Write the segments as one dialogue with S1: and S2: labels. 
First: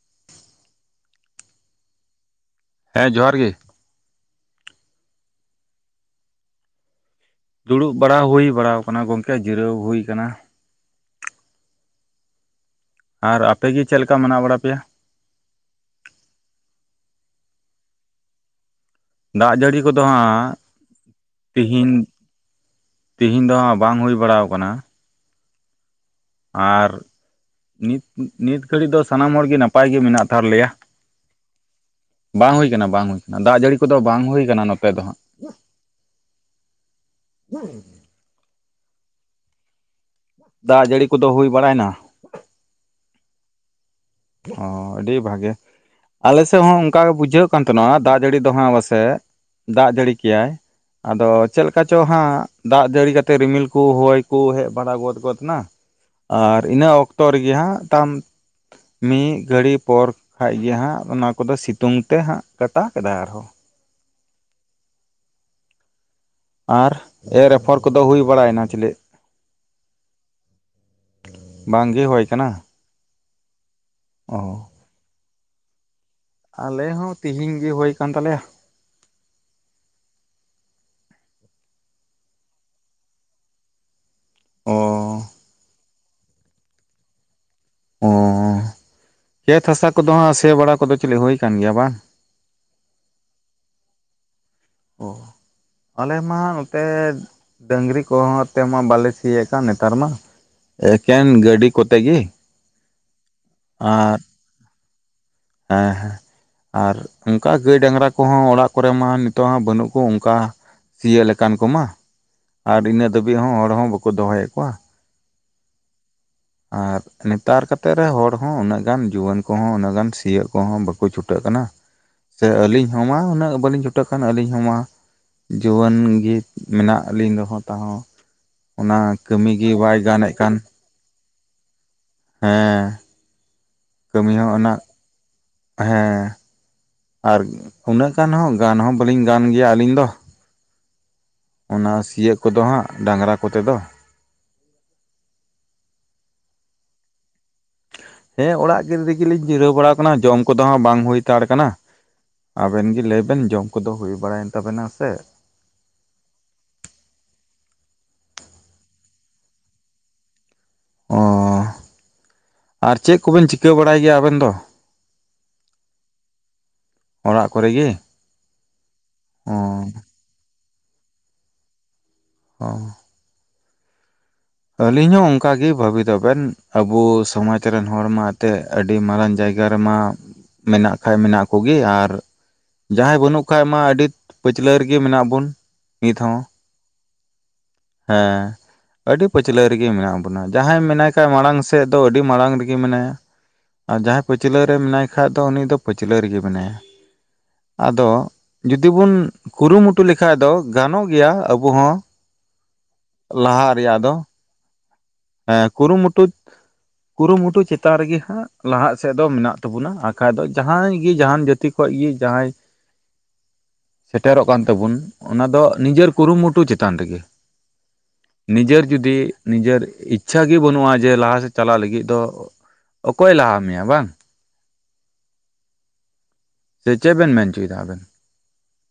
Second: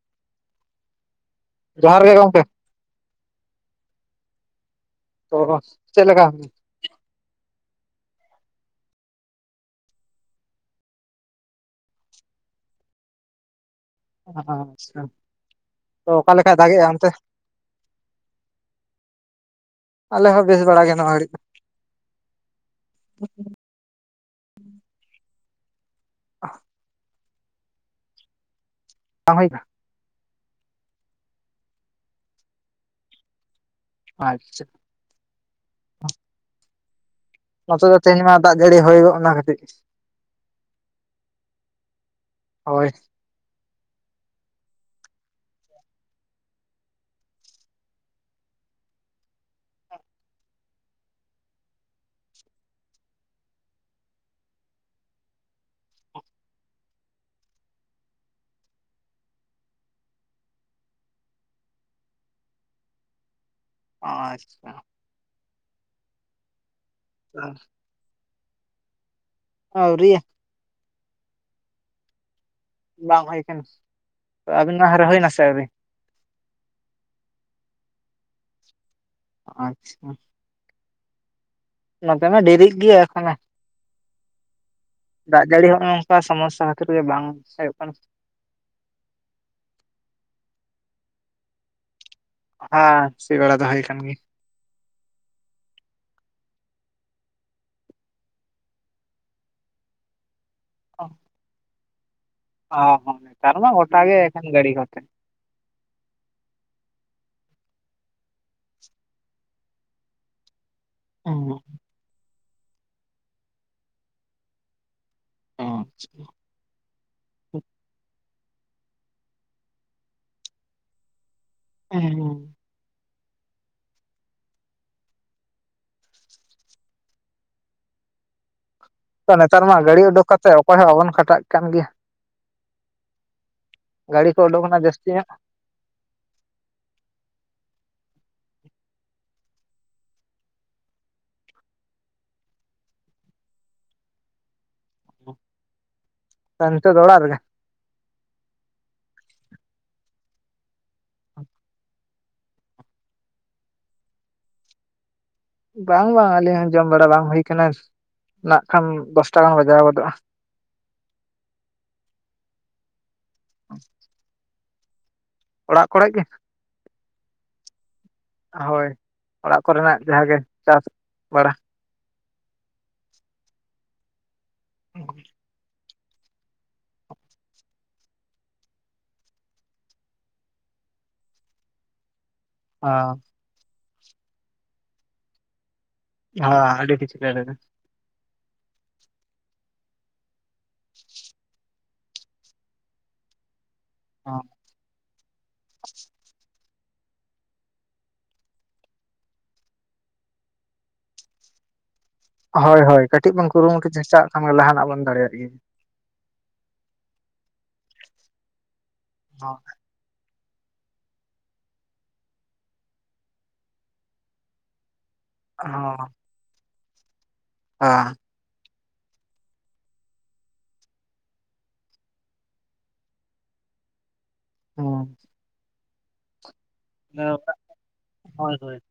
S1: [inaudible] [inaudible]
S2: ᱡᱚᱦᱟᱨ ᱜᱮ ᱜᱚᱢᱠᱮ,
S1: ᱦᱮᱸ ᱡᱚᱦᱟᱨ ᱜᱤ᱾
S2: ᱪᱮᱞᱠᱟ, ᱪᱮᱜ ᱞᱮᱠᱟ
S1: ᱫᱩᱲᱩᱵ ᱵᱟᱲᱟ ᱦᱩᱭ ᱵᱟᱲᱟ ᱟᱠᱟᱱᱟ ᱜᱚᱢᱠᱮ ᱡᱤᱨᱟᱹᱣ ᱦᱩᱭ ᱠᱟᱱᱟ᱾ ᱟᱨ ᱟᱯ ᱯᱮ ᱜᱤ ᱪᱮᱜ ᱞᱮᱠᱟ ᱢᱮᱱᱟᱜ ᱵᱟᱲᱟ ᱯᱮᱭᱟ
S2: ᱟᱪᱪᱷᱟ, ᱛᱚ ᱚᱠᱟ ᱞᱮᱠᱟᱭ ᱫᱟᱜᱮᱼᱟ ᱚᱱᱛᱮ?
S1: ᱫᱟᱜ ᱡᱟᱹᱲᱤ ᱠᱚᱫᱚ
S2: ᱟᱞᱮ ᱦᱚᱸ
S1: ᱦᱟᱸᱜ
S2: ᱵᱮᱥ ᱵᱟᱲᱟ ᱜᱮ ᱱᱚᱣᱟ ᱜᱷᱟᱹᱲᱤᱡ ᱫᱚ
S1: ᱛᱤᱦᱤᱧ, ᱛᱤᱦᱤᱧ ᱫᱚ ᱦᱟᱸᱜ ᱵᱟᱝ ᱦᱩᱭ ᱵᱟᱲᱟᱣ ᱠᱟᱱᱟ᱾ ᱟᱨ ᱱᱤᱛ ᱱᱤ-ᱱᱤᱛ ᱜᱷᱟᱹᱲᱤ ᱫᱚ ᱥᱟᱱᱟᱢ
S2: ᱵᱟᱝ
S1: ᱦᱚᱲ
S2: ᱦᱩᱭ
S1: ᱜᱮ
S2: ᱟᱠᱟᱱᱟ
S1: ᱱᱟᱯ ᱯᱟᱭ ᱜᱮ ᱢᱮᱱᱟᱜ ᱟᱠᱟᱫ ᱞᱮᱭᱟ, ᱵᱟᱝ ᱦᱩᱭ ᱠᱟᱱᱟ ᱵᱟᱝ ᱦᱩᱭ᱾ ᱫᱟᱜ ᱡᱟᱹᱲᱤ ᱠᱚᱫᱚ ᱵᱟᱝ ᱦᱩᱭ ᱠᱟᱱᱟ
S2: ᱟᱪᱪᱷᱟ
S1: ᱠᱟᱱᱟ ᱱᱚᱛᱮ ᱫᱚ ᱦᱟᱸᱜ᱾
S2: ᱱᱚᱛᱮ ᱫᱚ ᱛᱮᱦᱮᱧ ᱢᱟ ᱫᱟᱜ ᱡᱟᱹᱲᱤ ᱦᱩᱭ ᱜᱚᱜ ᱱᱟ ᱠᱟᱹᱴᱤᱡ ᱾
S1: ᱫᱟᱜ ᱡᱟᱹᱲᱤ ᱠᱚᱫᱚ ᱦᱩᱭ ᱵᱟᱲᱟᱭᱱᱟ᱾
S2: ᱦᱳᱭ᱾
S1: ᱦᱚᱸ ᱟᱹᱰᱤ ᱵᱷᱟᱜᱮ᱾ ᱟᱞᱮ ᱥᱮᱜ ᱦᱚᱸ ᱚᱱᱠᱟ ᱜᱮ ᱵᱩᱡᱷᱟᱹᱜ ᱠᱟᱱ ᱛᱟᱦᱮᱸᱱᱟ ᱫᱟᱜ ᱡᱟᱹᱲᱤ ᱫᱚ ᱦᱟᱸᱜ ᱵᱟᱥᱮᱜ ᱫᱟᱜ ᱡᱟᱹᱲᱤ ᱠᱮᱼᱟᱭ᱾ ᱟᱫᱚ ᱪᱮᱞᱠᱟ ᱪᱚ ᱦᱟᱸᱜ ᱫᱟᱜ ᱡᱟᱹᱲᱤ ᱠᱟᱛᱮ ᱨᱤᱢᱤᱞ ᱠᱚ ᱦᱚᱭ ᱠᱚ ᱦᱮᱡ ᱵᱟᱲᱟ ᱜᱚᱫ ᱜᱚᱫ ᱱᱟ᱾ ᱟᱨ ᱤᱱᱟᱹ ᱚᱠᱛᱚ ᱨᱮᱜᱮ ᱦᱟᱸᱜ ᱛᱟᱢ ᱢᱤᱜ ᱜᱷᱟᱹᱲᱤ ᱯᱚᱨ ᱠᱷᱟᱡ ᱜᱮ ᱦᱟᱸᱜ ᱚᱱᱟ ᱠᱚᱫᱚ ᱥᱤᱛᱩᱝ ᱛᱮ ᱦᱟᱸᱜ ᱠᱟᱴᱟ ᱠᱮᱫᱟ ᱟᱨᱦᱚᱸ᱾
S2: ᱟᱪᱪᱷᱟ᱾
S1: ᱟᱨ ᱮᱨ ᱟᱯᱷᱚᱨ ᱠᱚᱫᱚ ᱦᱩᱭ ᱵᱟᱲᱟᱭᱱᱟ ᱪᱮᱞᱮᱫ?
S2: ᱟᱹᱣᱨᱤ᱾
S1: ᱵᱟᱝ ᱜᱮ ᱦᱳᱭ ᱠᱟᱱᱟ?
S2: ᱵᱟᱝ ᱦᱳᱭ ᱠᱟᱱᱟ,
S1: ᱚ
S2: ᱟᱹᱵᱤᱱᱟᱜ ᱦᱚ ᱨᱟᱹᱦᱟᱹᱭᱱᱟ ᱥᱮ ᱟᱹᱣᱨᱤ?
S1: ᱟᱞᱮ ᱦᱚᱸ ᱛᱤᱦᱤᱧ ᱜᱮ ᱦᱩᱭ ᱠᱟᱱ ᱛᱟᱞᱮᱭᱟ᱾
S2: ᱟᱪᱪᱷᱟ᱾ ᱱᱚᱛᱮ ᱢᱟ ᱰᱮᱨᱤᱜ ᱜᱮᱭᱟ ᱮᱠᱷᱚᱱᱚ᱾
S1: ᱚ᱾
S2: ᱫᱟᱜ ᱡᱟᱹᱲᱤ ᱦᱚᱸᱼᱚᱝᱠᱟ ᱥᱚᱢᱚᱥᱥᱟ ᱠᱷᱟᱹᱛᱤᱨᱮ ᱵᱟᱝ ᱦᱳᱭᱳᱜ ᱠᱟᱱᱟ᱾
S1: ᱚᱸ ᱠᱷᱮᱛ ᱦᱟᱥᱟ ᱠᱚᱫᱚ ᱦᱟᱸᱜ ᱥᱮ ᱵᱟᱲᱟ ᱠᱚᱫᱚ ᱪᱮᱞᱤᱜ ᱦᱳᱭ ᱠᱟᱱ ᱜᱮᱭᱟ ᱵᱟᱝ?
S2: ᱦᱮᱸ, ᱥᱤ ᱵᱟᱲᱟ ᱫᱚ ᱦᱳᱭ ᱠᱟᱱ ᱜᱤ᱾
S1: ᱚ ᱟᱞᱮ ᱢᱟ ᱚᱛᱮᱫ ᱰᱟᱹᱝᱨᱤ ᱠᱚ ᱦᱚᱸ ᱛᱮᱢᱟ ᱵᱟᱞᱮ ᱥᱤᱭᱮ ᱠᱟᱱ ᱱᱮᱛᱟᱨ ᱢᱟ ᱮᱠᱷᱮᱱ ᱜᱟᱹᱰᱤ ᱠᱚᱛᱮ ᱜᱤ᱾
S2: ᱟ ᱦᱚ ᱱᱮᱛᱟᱨ ᱢᱟ ᱜᱚᱴᱟ ᱜᱮ ᱮᱠᱷᱮᱱ ᱜᱟᱹᱲᱤ ᱠᱚᱛᱮ᱾
S1: ᱦᱮᱸ ᱦᱮ᱾ ᱟᱨ ᱚᱝᱠᱟ ᱜᱟᱹᱭ ᱰᱟᱝᱨᱟ ᱠᱚᱦᱚᱸ ᱚᱲᱟᱜ ᱠᱚᱨᱮ ᱢᱟ ᱱᱤᱛᱚᱜ ᱦᱟᱸ ᱵᱟᱹᱱᱩᱜ ᱠᱚ ᱚᱝᱠᱟ᱾ ᱥᱤᱭᱟᱹᱜ
S2: ᱦᱩᱸ
S1: ᱞᱮᱠᱟᱱ ᱠᱚᱢᱟ, ᱟᱨ ᱤᱱᱟᱹ ᱫᱷᱟᱹᱵᱤᱡ ᱦᱚᱸ ᱦᱚᱲ ᱦᱚᱸ ᱵᱟᱠᱩ ᱫᱚᱦᱚᱭᱮᱜ ᱠᱚᱣᱟ᱾
S2: ᱟᱸᱪᱪᱷᱟ᱾
S1: ᱟᱨ ᱱᱮᱛᱟᱨ ᱠᱟᱛᱮᱜ ᱨᱮ ᱦᱚᱲ ᱦᱚᱸ ᱩᱱᱟᱹᱜ ᱜᱟᱱ ᱡᱩᱣᱟᱹᱱ ᱠᱚᱦᱚᱸ ᱩᱱᱟᱹᱜ ᱜᱟᱱ ᱥᱤᱭᱚᱜ ᱠᱚᱦᱚᱸ ᱵᱟᱠᱩ ᱪᱷᱩᱴᱟᱹᱜ ᱠᱟᱱᱟ᱾
S2: [unintelligible]
S1: ᱪᱮ ᱟᱹᱞᱤᱧ ᱦᱚᱸᱢᱟ ᱩᱱᱟᱹᱜ ᱵᱟᱞᱤᱧ ᱪᱷᱩᱴᱟᱹᱜ ᱠᱟᱱ ᱟᱹᱞᱤᱧ ᱦᱚᱸᱢᱟ᱾ ᱡᱩᱣᱟᱹᱱ ᱜᱮ ᱢᱮᱱᱟᱜ ᱞᱤᱧ ᱨᱮᱦᱚᱸ ᱛᱟᱦᱚᱸ᱾ ᱚᱱᱟ
S2: ᱛᱚ
S1: ᱠᱟᱹᱢᱤ
S2: ᱱᱮᱛᱟᱨ
S1: ᱜᱮ
S2: ᱢᱟ
S1: ᱵᱟᱭ
S2: ᱜᱟᱹᱲᱤ ᱩᱰᱩᱜ
S1: ᱜᱟᱱᱮᱫ
S2: ᱠᱟᱛᱮᱜ
S1: ᱠᱟᱱ
S2: ᱚᱠᱚᱭ ᱦᱚᱸ ᱵᱟᱵᱚᱱ ᱠᱷᱟᱴᱟᱜ ᱠᱟᱱ ᱜᱮᱭᱟ᱾
S1: ᱦᱮᱸ,
S2: ᱜᱟᱹᱰᱤ
S1: ᱠᱟᱹᱢᱤ
S2: ᱠᱚ
S1: ᱦᱚᱸ
S2: ᱩᱰᱩᱠ ᱮᱱᱟ
S1: ᱚᱱᱟᱜ
S2: ᱡᱟᱹᱥᱛᱤ ᱧᱚᱜ
S1: ᱦᱮᱸ, ᱟᱨ ᱩᱱᱟᱹᱜ ᱜᱟᱱ ᱦᱚᱸ ᱜᱟᱱ ᱦᱚᱸ ᱵᱟᱹᱞᱤᱧ ᱜᱟᱱ ᱜᱮᱭᱟ ᱟᱹᱞᱤᱧ ᱫᱚ᱾ ᱚᱱᱟ ᱥᱤᱭᱚᱜ ᱠᱚᱫᱚ ᱦᱟᱸᱜ ᱰᱟᱝᱨᱟ ᱠᱚᱛᱮ ᱫᱚ᱾
S2: ᱠᱟ ᱱᱤᱛᱚᱜ ᱫᱚ ᱚᱲᱟᱜ ᱨᱮᱜᱮ?
S1: ᱦᱮᱸ, ᱚᱲᱟᱜ ᱜᱤ ᱨᱤᱜᱤᱞᱤᱧ ᱡᱤᱨᱟᱹᱣ ᱵᱟᱲᱟᱣ ᱠᱟᱱᱟ ᱡᱚᱢ ᱠᱚᱫᱚ ᱦᱟᱸ ᱵᱟᱝ ᱦᱩᱭ ᱛᱟᱲ ᱠᱟᱱᱟ᱾ ᱟᱵᱮᱱ ᱜᱮ ᱞᱟᱹᱭᱵᱮᱱ ᱡᱚᱢ ᱠᱚᱫᱚ ᱦᱩᱭ ᱵᱟᱲᱟᱭᱮᱱ ᱛᱟᱵᱮᱱᱟ ᱥᱮ᱾
S2: ᱵᱟᱝ, ᱵᱟᱝ, ᱟᱹᱞᱤᱧ ᱦᱚᱸ ᱡᱚᱢ ᱵᱟᱲᱟ ᱵᱟᱝ ᱦᱩᱭ ᱠᱟᱱᱟ, ᱱᱟᱜ ᱠᱷᱟᱱ ᱫᱚᱥᱴᱟ ᱜᱟᱱ ᱵᱟᱡᱟᱣ ᱜᱚᱫᱚᱜᱼᱟ᱾
S1: ᱚ ᱟᱨ ᱪᱮᱫ ᱠᱚᱵᱮᱱ ᱪᱤᱠᱟᱹ ᱵᱟᱲᱟᱭ ᱜᱮᱭᱟ ᱟᱵᱮᱱ ᱫᱚ?
S2: ᱚᱲᱟᱜ ᱠᱚᱨᱮᱜ ᱜᱮ ᱾
S1: ᱚᱲᱟᱜ ᱠᱚᱨᱮ ᱜᱮ ᱾
S2: ᱦᱳᱭ ᱚᱲᱟᱜ ᱠᱚᱨᱮᱱᱟᱜ ᱡᱟᱦᱟᱸ ᱜᱮ ᱪᱟᱥ ᱵᱟᱲᱟ ᱾
S1: ᱚ ᱾ ᱟᱹᱞᱤᱧ ᱦᱚᱸ ᱚᱱᱠᱟ ᱜᱮ ᱵᱷᱟᱹᱵᱤᱛᱚᱜ ᱵᱮᱱ ᱾ ᱟᱵᱚ ᱥᱚᱢᱟᱡᱽ ᱨᱮᱱ ᱦᱚᱲᱢᱟ ᱮᱛᱮᱫ ᱟᱹᱰᱤ ᱢᱟᱨᱟᱝ ᱡᱟᱭᱜᱟ ᱨᱮᱢᱟ ᱢᱮᱱᱟᱜ ᱠᱷᱟᱡ ᱢᱮᱱᱟᱜ ᱠᱚᱜᱮ ᱟᱨ
S2: ᱦᱚᱸ
S1: ᱡᱟᱦᱟᱸᱭ ᱵᱟᱹᱱᱩᱜ ᱠᱷᱟᱡ ᱢᱟ ᱟᱹᱰᱤ ᱯᱟᱹᱪᱞᱟᱹ ᱨᱮᱜᱮ ᱢᱮᱱᱟᱜ ᱵᱚᱱ ᱾
S2: ᱦᱚᱸ ᱟᱹᱰᱤ ᱯᱤᱪᱷᱞᱟᱹ ᱨᱮᱜᱮ ᱾
S1: ᱦᱮᱸ ᱾ ᱟᱹᱰᱤ ᱯᱟᱹᱪᱷᱞᱟᱹ ᱨᱮᱜᱮ ᱢᱮᱱᱟᱜ ᱵᱚᱱᱟ ᱡᱟᱦᱟᱸᱭ ᱢᱮᱱᱟᱭ ᱠᱷᱟᱡ ᱢᱟᱲᱟᱝ ᱥᱮᱫ ᱫᱚ ᱟᱹᱰᱤ ᱢᱟᱲᱟᱝ ᱨᱮᱜᱮ ᱢᱮᱱᱟᱭᱟ ᱾ ᱟᱨ ᱡᱟᱦᱟᱸᱭ ᱯᱟᱹᱪᱞᱟᱹ ᱨᱮ ᱢᱮᱱᱟᱭ ᱠᱷᱟᱡ ᱫᱚ ᱩᱱᱤ ᱫᱚ ᱯᱟᱹᱪᱞᱟᱹ ᱨᱮᱜᱮ ᱢᱮᱱᱟᱭᱟ ᱾ ᱟᱫᱚ ᱡᱩᱫᱤ ᱵᱩᱱ ᱠᱩᱨᱩᱢᱩᱴᱩ ᱞᱮᱠᱷᱟᱡ ᱫᱚ ᱜᱟᱱᱚᱜ ᱜᱮᱭᱟ ᱟᱵᱚ ᱦᱚᱸ ᱾
S2: ᱦᱳᱭ ᱦᱳᱭ ᱠᱟᱹᱴᱤᱡ ᱵᱳᱱ ᱠᱩᱨᱩᱢᱩᱴᱩ ᱪᱮᱥᱴᱟᱣᱟᱜ ᱠᱷᱟᱱ ᱜᱮ ᱞᱟᱦᱟᱱᱟᱜ ᱵᱚᱱ ᱫᱟᱲᱮᱭᱟᱜ ᱾
S1: ᱦᱮᱸ ᱠᱩᱨᱩᱢᱩᱴᱩ ᱠᱩᱨᱩᱢᱩᱴᱩ ᱪᱮᱛᱟᱱ ᱨᱮᱜᱮ ᱦᱟᱸᱜ ᱞᱟᱦᱟᱜ ᱥᱮᱫ ᱫᱚ ᱢᱮᱱᱟᱜ
S2: ᱦᱚᱸ
S1: ᱛᱟᱵᱚᱱᱟ ᱾ ᱠᱷᱟᱡ ᱫᱚ ᱡᱟᱦᱟᱸᱭ ᱜᱮ ᱡᱟᱦᱟᱱ ᱡᱟᱹᱛᱤ ᱠᱷᱚᱱ ᱜᱮ ᱡᱟᱦᱟᱸᱭ ᱥᱮᱴᱮᱨᱚᱜ ᱠᱟᱱ ᱛᱟᱵᱚᱱ ᱚᱱᱟ ᱫᱚ ᱱᱤᱡᱮᱨ ᱠᱩᱨᱩᱢᱩᱴᱩ ᱪᱮᱛᱟᱱ ᱨᱮᱜᱮ ᱾
S2: ᱟᱸ ᱾
S1: ᱱᱤᱡᱮᱨ ᱡᱩᱫᱤ ᱱᱤᱡᱮᱨ ᱤᱪᱪᱷᱟ ᱜᱮ ᱵᱟᱹᱱᱩᱜᱼᱟ ᱡᱮ ᱞᱟᱦᱟ ᱥᱮᱫ ᱪᱟᱞᱟᱜ ᱞᱟᱹᱜᱤᱫ ᱫᱚ ᱚᱠᱚᱭᱮ ᱞᱟᱦᱟ ᱢᱮᱭᱟ ᱵᱟᱝ?
S2: ᱦᱮᱸ ᱾
S1: ᱥᱮ ᱪᱮᱫ ᱵᱮᱱ
S2: ᱦᱩᱸ
S1: ᱢᱮᱱ ᱚᱪᱚᱭ ᱫᱟ ᱟᱵᱮᱱ?
S2: ᱦᱳᱭ ᱦᱳᱭ ᱾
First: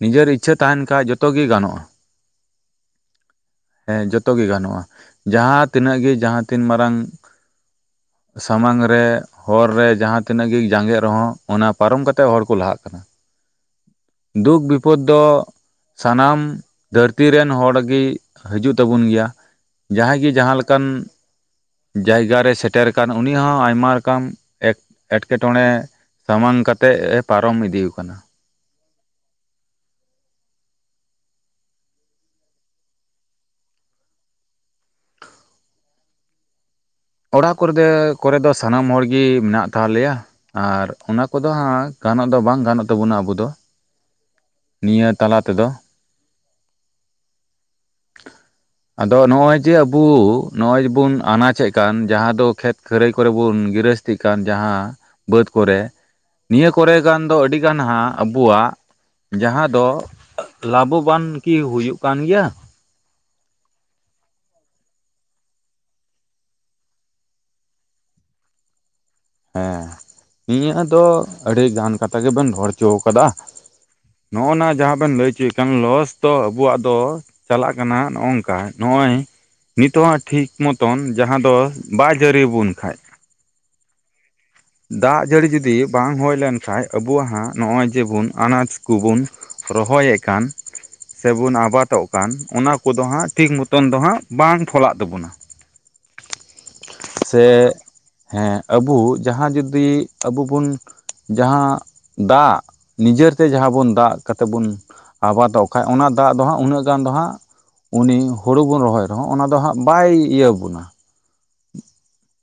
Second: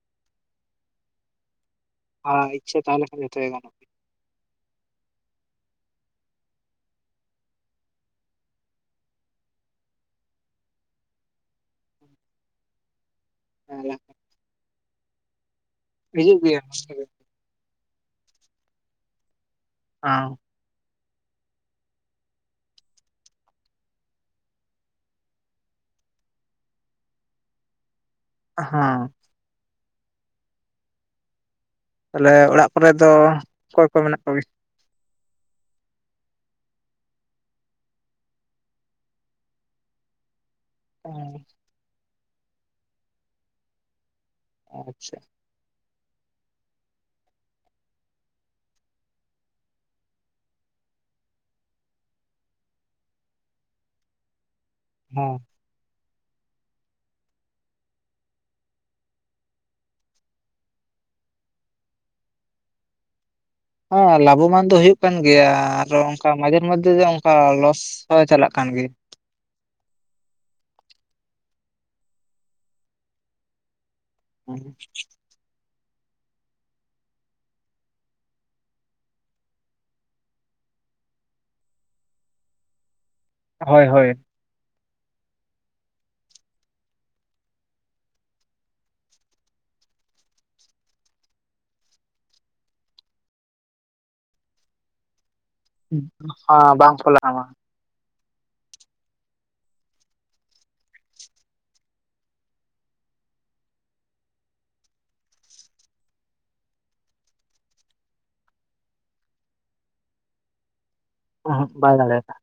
S1: ᱱᱤᱡᱮᱨ ᱤᱪᱪᱷᱟᱹ ᱛᱟᱦᱮᱱ ᱠᱷᱟᱡ ᱡᱚᱛᱚ ᱜᱮ ᱜᱟᱱᱚᱜ-ᱟ ᱾
S2: ᱦᱚ ᱤᱪᱪᱷᱟᱹ ᱛᱟᱦᱮ ᱞᱮᱠᱷᱟᱱ ᱡᱚᱛᱚ ᱜᱮ ᱜᱟᱱᱚᱜ-ᱟ ᱾
S1: ᱦᱮᱸ ᱡᱚᱛᱚ ᱜᱮ ᱜᱟᱱᱚᱜ-ᱟ ᱡᱟᱦᱟᱸ ᱛᱤᱱᱟᱹᱜ ᱜᱮ ᱡᱟᱦᱟᱸ ᱛᱤᱱ ᱢᱟᱨᱟᱝ ᱥᱟᱢᱟᱝ ᱨᱮ ᱦᱚᱨ ᱨᱮ ᱡᱟᱦᱟᱸ ᱛᱤᱱᱟᱹᱜ ᱜᱮ ᱡᱟᱸᱜᱮᱜ ᱨᱮᱦᱚᱸ ᱚᱱᱟ ᱯᱟᱨᱚᱢ ᱠᱟᱛᱮᱜ ᱦᱚᱲ ᱠᱚ ᱞᱟᱦᱟᱜ ᱠᱟᱱᱟ ᱾
S2: ᱜᱮᱭᱟ
S1: ᱫᱩᱠ ᱵᱤᱯᱚᱫ ᱫᱚ
S2: ᱦᱤᱡᱩᱜ
S1: ᱥᱟᱱᱟᱢ
S2: ᱵᱤᱱ
S1: ᱫᱷᱟᱹᱨᱛᱤ ᱨᱮᱱ ᱦᱚᱲ ᱜᱮ ᱦᱤᱡᱩᱜ ᱛᱟᱵᱚᱱ ᱜᱮᱭᱟ, ᱡᱟᱦᱟᱸᱭ
S2: ᱦᱮᱸ
S1: ᱜᱮ ᱡᱟᱦᱟᱸ ᱞᱮᱠᱟᱱ ᱡᱟᱭᱜᱟ ᱨᱮ ᱥᱮᱴᱮᱨ ᱟᱠᱟᱱ ᱩᱱᱤ ᱦᱚᱸ ᱟᱭᱢᱟ ᱨᱚᱠᱚᱢ ᱮᱴ ᱮᱸᱴᱠᱮᱴᱚᱬᱮ ᱥᱟᱢᱟᱝ ᱠᱟᱛᱮᱫ ᱮ ᱯᱟᱨᱚᱢ ᱤᱫᱤ ᱟᱠᱟᱱᱟ ᱾
S2: ᱦᱟᱸ ᱾ ᱛᱟᱦᱞᱮ ᱚᱲᱟᱜ ᱠᱚᱨᱮ ᱫᱚ ᱚᱠᱚᱭ ᱠᱚ ᱢᱮᱱᱟᱜ ᱠᱚᱜᱮ
S1: ᱚᱲᱟᱜ ᱠᱚᱨᱮ ᱫᱚ ᱠᱚᱨᱮ ᱫᱚ ᱥᱟᱱᱟᱢ ᱦᱚᱲᱜᱮ ᱢᱮᱱᱟᱜ ᱛᱟᱞᱮᱭᱟ ᱟᱨ ᱚᱱᱟ ᱠᱚᱫᱚ ᱦᱟᱸᱜ ᱜᱟᱱᱚᱜ ᱫᱚ ᱵᱟᱝ ᱜᱟᱱᱚᱜ ᱛᱟᱵᱚᱱᱟ ᱟᱵᱚ ᱫᱚ, ᱱᱤᱭᱟᱹ
S2: ᱟᱪᱪᱷᱟ
S1: ᱛᱟᱞᱟ ᱛᱮᱫᱚ ᱾
S2: [unintelligible]
S1: ᱟᱫᱚ ᱱᱚᱜ-ᱚᱭ ᱡᱮ ᱟᱵᱩ ᱱᱚᱜ-ᱚᱭ ᱡᱮᱵᱚᱱ ᱟᱱᱟᱡ ᱮᱫ ᱠᱟᱱ ᱡᱟᱦᱟᱸ ᱫᱚ ᱠᱷᱮᱛ ᱠᱷᱟᱹᱨᱟᱹᱭ ᱠᱚᱨᱮ ᱵᱚᱱ ᱜᱨᱟᱹᱥ ᱞᱟᱹᱠᱛᱤᱜ ᱠᱟᱱ ᱡᱟᱦᱟᱸ
S2: ᱦᱮᱸ
S1: ᱵᱟᱹᱫᱽ ᱠᱚᱨᱮ ᱱᱤᱭᱟᱹ ᱠᱚᱨᱮ ᱜᱟᱱ ᱫᱚ ᱟᱹᱰᱤ ᱜᱟᱱ ᱦᱟᱸᱜ ᱟᱵᱚᱣᱟᱜ ᱡᱟᱦᱟᱸ ᱫᱚ ᱞᱟᱵᱷᱚ-ᱵᱟᱱ ᱠᱤ ᱦᱩᱭᱩᱜ ᱠᱟᱱ ᱜᱮᱭᱟ?
S2: ᱦᱮᱸ ᱞᱟᱵᱷᱚ ᱢᱟᱱ ᱫᱚ ᱦᱩᱭᱩᱜ ᱠᱟᱱ ᱜᱮᱭᱟ ᱟᱨᱚ ᱚᱱᱠᱟ ᱢᱟᱡᱷᱮᱨ ᱢᱚᱫᱽᱫᱷᱮ ᱫᱚ ᱚᱱᱠᱟ ᱞᱚᱥ ᱦᱚᱸ ᱪᱟᱞᱟᱜ ᱠᱟᱱ ᱜᱮ ᱾
S1: ᱦᱮᱸ ᱱᱤᱭᱟᱹ ᱫᱚ ᱟᱹᱰᱤ ᱜᱟᱱ ᱠᱟᱛᱷᱟ ᱜᱮᱵᱮᱱ ᱨᱚᱲ ᱦᱚᱪᱚ ᱠᱟᱫᱟ ᱾ ᱱᱚᱜ-ᱚ ᱱᱟ ᱡᱟᱦᱟᱸ ᱵᱮᱱ ᱞᱟᱹᱭ ᱚᱪᱚᱭᱮᱫ ᱠᱷᱟᱱ ᱞᱚᱥ ᱫᱚ ᱟᱵᱚᱣᱟᱜ ᱫᱚ ᱪᱟᱞᱟᱜ ᱠᱟᱱᱟ ᱱᱚᱜ-ᱚᱝᱠᱟ ᱱᱚᱜ-ᱚᱭ ᱱᱤᱛᱚᱜ ᱦᱟᱸᱜ ᱴᱷᱤᱠ ᱢᱚᱛᱚᱱ ᱡᱟᱦᱟᱸ ᱫᱚ ᱵᱟᱭ ᱡᱟᱹᱨᱤ ᱵᱚᱱ ᱠᱷᱟᱡ
S2: ᱦᱳᱭ ᱦᱳᱭ ᱾
S1: ᱫᱟᱜ ᱡᱟᱹᱲᱤ ᱡᱩᱫᱤ ᱵᱟᱝ ᱦᱩᱭ ᱞᱮᱱᱠᱷᱟᱡ ᱟᱵᱚᱣᱟᱜ ᱦᱟᱸᱜ ᱱᱚᱜ-ᱚᱭ ᱡᱮᱵᱚᱱ ᱟᱱᱟᱡ ᱠᱚᱵᱚᱱ ᱨᱚᱦᱚᱭ ᱮᱫ ᱠᱟᱱ ᱥᱮᱵᱚᱱ ᱟᱵᱟᱫᱚᱜ ᱠᱟᱱ ᱚᱱᱟ ᱠᱚᱫᱚ ᱦᱟᱸᱜ ᱴᱷᱤᱠ ᱢᱚᱛᱚᱱ ᱫᱚ ᱦᱟᱸᱜ ᱵᱟᱝ ᱯᱷᱚᱞᱟᱜ ᱛᱟᱵᱚᱱᱟ,
S2: ᱦᱚᱸ ᱵᱟᱝ ᱯᱷᱞᱟᱜ
S1: ᱥᱮ ᱦᱮᱸ ᱟᱵᱩ ᱡᱟᱦᱟᱸ ᱡᱚᱫᱤ ᱟᱵᱩ ᱵᱚᱱ ᱡᱟᱦᱟᱸ ᱫᱟᱜ ᱱᱤᱡᱮᱨ ᱛᱮ ᱡᱟᱦᱟᱸ ᱵᱚᱱ ᱫᱟᱜ ᱠᱟᱛᱮᱫ ᱵᱚᱱ ᱟᱵᱟᱫᱚᱜ ᱠᱷᱟᱱ ᱚᱱᱟ ᱫᱟᱜ ᱫᱚ ᱦᱟᱸᱜ ᱩᱱᱟᱹᱜ ᱜᱟᱱ ᱫᱚ ᱦᱟᱸᱜ ᱩᱱᱤ ᱦᱩᱲᱩ ᱵᱚᱱ ᱨᱚᱦᱚᱭ ᱨᱮᱦᱚᱸ ᱚᱱᱟ ᱫᱚ ᱦᱟᱸᱜ ᱵᱟᱭ ᱤᱭᱟᱹᱵᱚᱱᱟ
S2: [inaudible] ᱵᱟᱭ ᱫᱟᱲᱮᱭᱟ-ᱟ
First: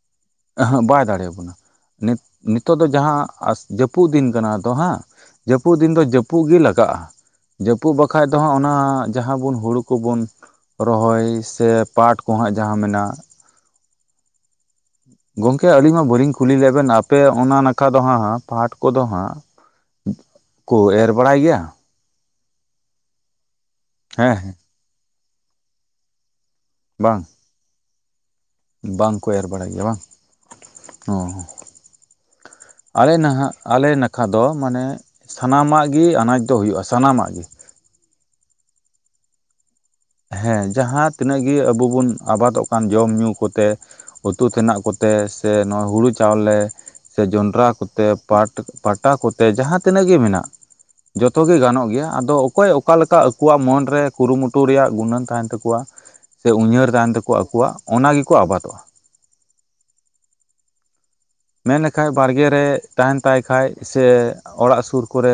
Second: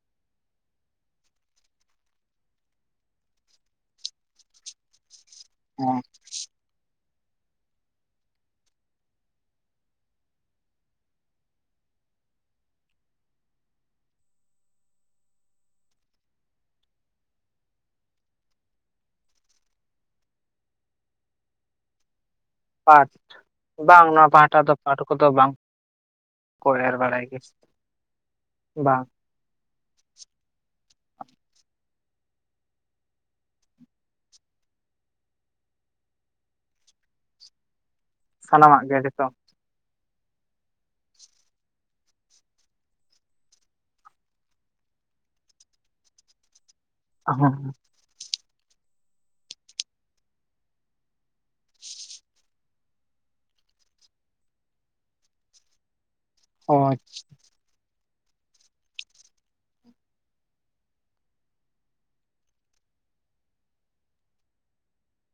S1: ᱦᱟᱸᱜ ᱵᱟᱭ ᱫᱟᱲᱮᱭᱟ ᱵᱚᱱᱟ ᱱᱤᱛᱚᱜ ᱫᱚ ᱡᱟᱦᱟᱸ ᱡᱟᱹᱯᱩᱫ ᱫᱤᱱ ᱠᱟᱱᱟ ᱛᱚ ᱦᱟᱸᱜ ᱡᱟᱹᱯᱩᱫ ᱫᱤᱱ
S2: ᱦᱮᱸ
S1: ᱫᱚ ᱡᱟᱹᱯᱩᱫ ᱜᱮ ᱞᱟᱜᱟᱜ-ᱟ, ᱡᱟᱹᱯᱩᱫ ᱵᱟᱠᱷᱟᱡ ᱫᱚ ᱦᱟᱸᱜ ᱚᱱᱟ ᱡᱟᱦᱟᱸ ᱵᱚᱱ ᱦᱩᱲᱩ ᱠᱚᱵᱚᱱ ᱨᱚᱦᱚᱭ ᱥᱮ ᱯᱟᱴ ᱠᱚ ᱦᱟᱸᱜ ᱡᱟᱦᱟᱸ ᱢᱮᱱᱟᱜ ᱜᱚᱢᱠᱮ ᱟᱹᱞᱤᱧ ᱢᱟ ᱵᱟᱹᱞᱤᱧ ᱠᱩᱞᱤ ᱞᱮᱫ ᱵᱮᱱ ᱟᱯᱮ ᱚᱱᱟ ᱱᱟᱠᱷᱟ ᱫᱚ ᱦᱟᱸᱜ ᱯᱟᱴ ᱠᱚᱫᱚ ᱦᱟᱸᱜ ᱠᱚ ᱮᱨ ᱵᱟᱲᱟᱭ ᱜᱮᱭᱟ?
S2: ᱟᱪᱪᱷᱟ ᱯᱟᱴ ᱵᱟᱝ ᱱᱚᱣᱟ
S1: ᱦᱮᱸ ᱦᱮᱸ
S2: ᱯᱟᱦᱴᱟ ᱫᱚ ᱯᱟᱴ ᱠᱚᱫᱚ ᱵᱟᱝ ᱠᱚ ᱮᱨ
S1: ᱵᱟᱝ
S2: ᱵᱟᱲᱟᱭ ᱜᱮ ᱵᱟᱝ
S1: ᱵᱟᱝᱠᱚ ᱮᱨ ᱵᱟᱲᱟᱭ ᱜᱮᱭᱟ ᱵᱟᱝ ᱚ ᱟᱞᱮ ᱱᱟᱦᱟᱜ ᱟᱞᱮ ᱱᱟᱠᱷᱟ ᱫᱚ ᱢᱟᱱᱮ ᱥᱟᱱᱟᱢᱟᱜ ᱜᱮ ᱟᱱᱟᱡᱽ ᱫᱚ ᱦᱩᱭᱩᱜ-ᱟ ᱥᱟᱱᱟᱢᱟᱜ ᱜᱮ᱾
S2: ᱥᱟᱱᱟᱢᱟᱜ ᱜᱮ ᱡᱷᱚᱛᱚ
S1: ᱦᱮᱸ ᱡᱟᱦᱟᱸ ᱛᱤᱱᱟᱹᱜ ᱜᱮ ᱟᱵᱚ ᱵᱚᱱ ᱟᱵᱟᱫᱚᱜ ᱠᱟᱱ ᱡᱚᱢ-ᱧᱩ ᱠᱚᱛᱮ ᱩᱛᱩ ᱛᱮᱱᱟᱜ ᱠᱚᱛᱮ ᱥᱮ ᱱᱚᱣᱟ ᱦᱩᱲᱩ ᱪᱟᱣᱞᱮ ᱥᱮ ᱡᱚᱱᱰᱨᱟ
S2: ᱦᱮᱸ
S1: ᱠᱚᱛᱮ ᱯᱟᱴ ᱯᱟᱴᱟ ᱠᱚᱛᱮ ᱡᱟᱦᱟᱸ ᱛᱤᱱᱟᱹᱜ ᱜᱮ ᱢᱮᱱᱟᱜ ᱡᱚᱛᱚ ᱜᱮ ᱜᱟᱱᱚᱜ ᱜᱮᱭᱟ ᱟᱫᱚ ᱚᱠᱚᱭ ᱚᱠᱟ ᱞᱮᱠᱟ ᱟᱠᱚᱣᱟᱜ ᱢᱚᱱ ᱨᱮ ᱠᱩᱨᱩᱢᱩᱴᱩ ᱨᱮᱭᱟᱜ ᱜᱩᱱᱟᱹᱱ ᱛᱟᱦᱮᱱ ᱛᱟᱠᱚᱣᱟ ᱥᱮ ᱩᱭᱦᱟᱹᱨ
S2: ᱦᱳᱭ
S1: ᱛᱟᱦᱮᱱ ᱛᱟᱠᱚᱣᱟ ᱟᱠᱚᱣᱟᱜ ᱚᱱᱟ ᱜᱮᱠᱚ ᱟᱵᱟᱫᱚᱜ-ᱟ᱾ ᱢᱮᱱ ᱞᱮᱠᱷᱟᱡ ᱵᱟᱲᱜᱮ ᱨᱮ ᱛᱟᱦᱮᱱ ᱛᱟᱭ ᱠᱷᱟᱡ ᱥᱮ ᱚᱲᱟᱜ ᱥᱩᱨ ᱠᱚᱨᱮ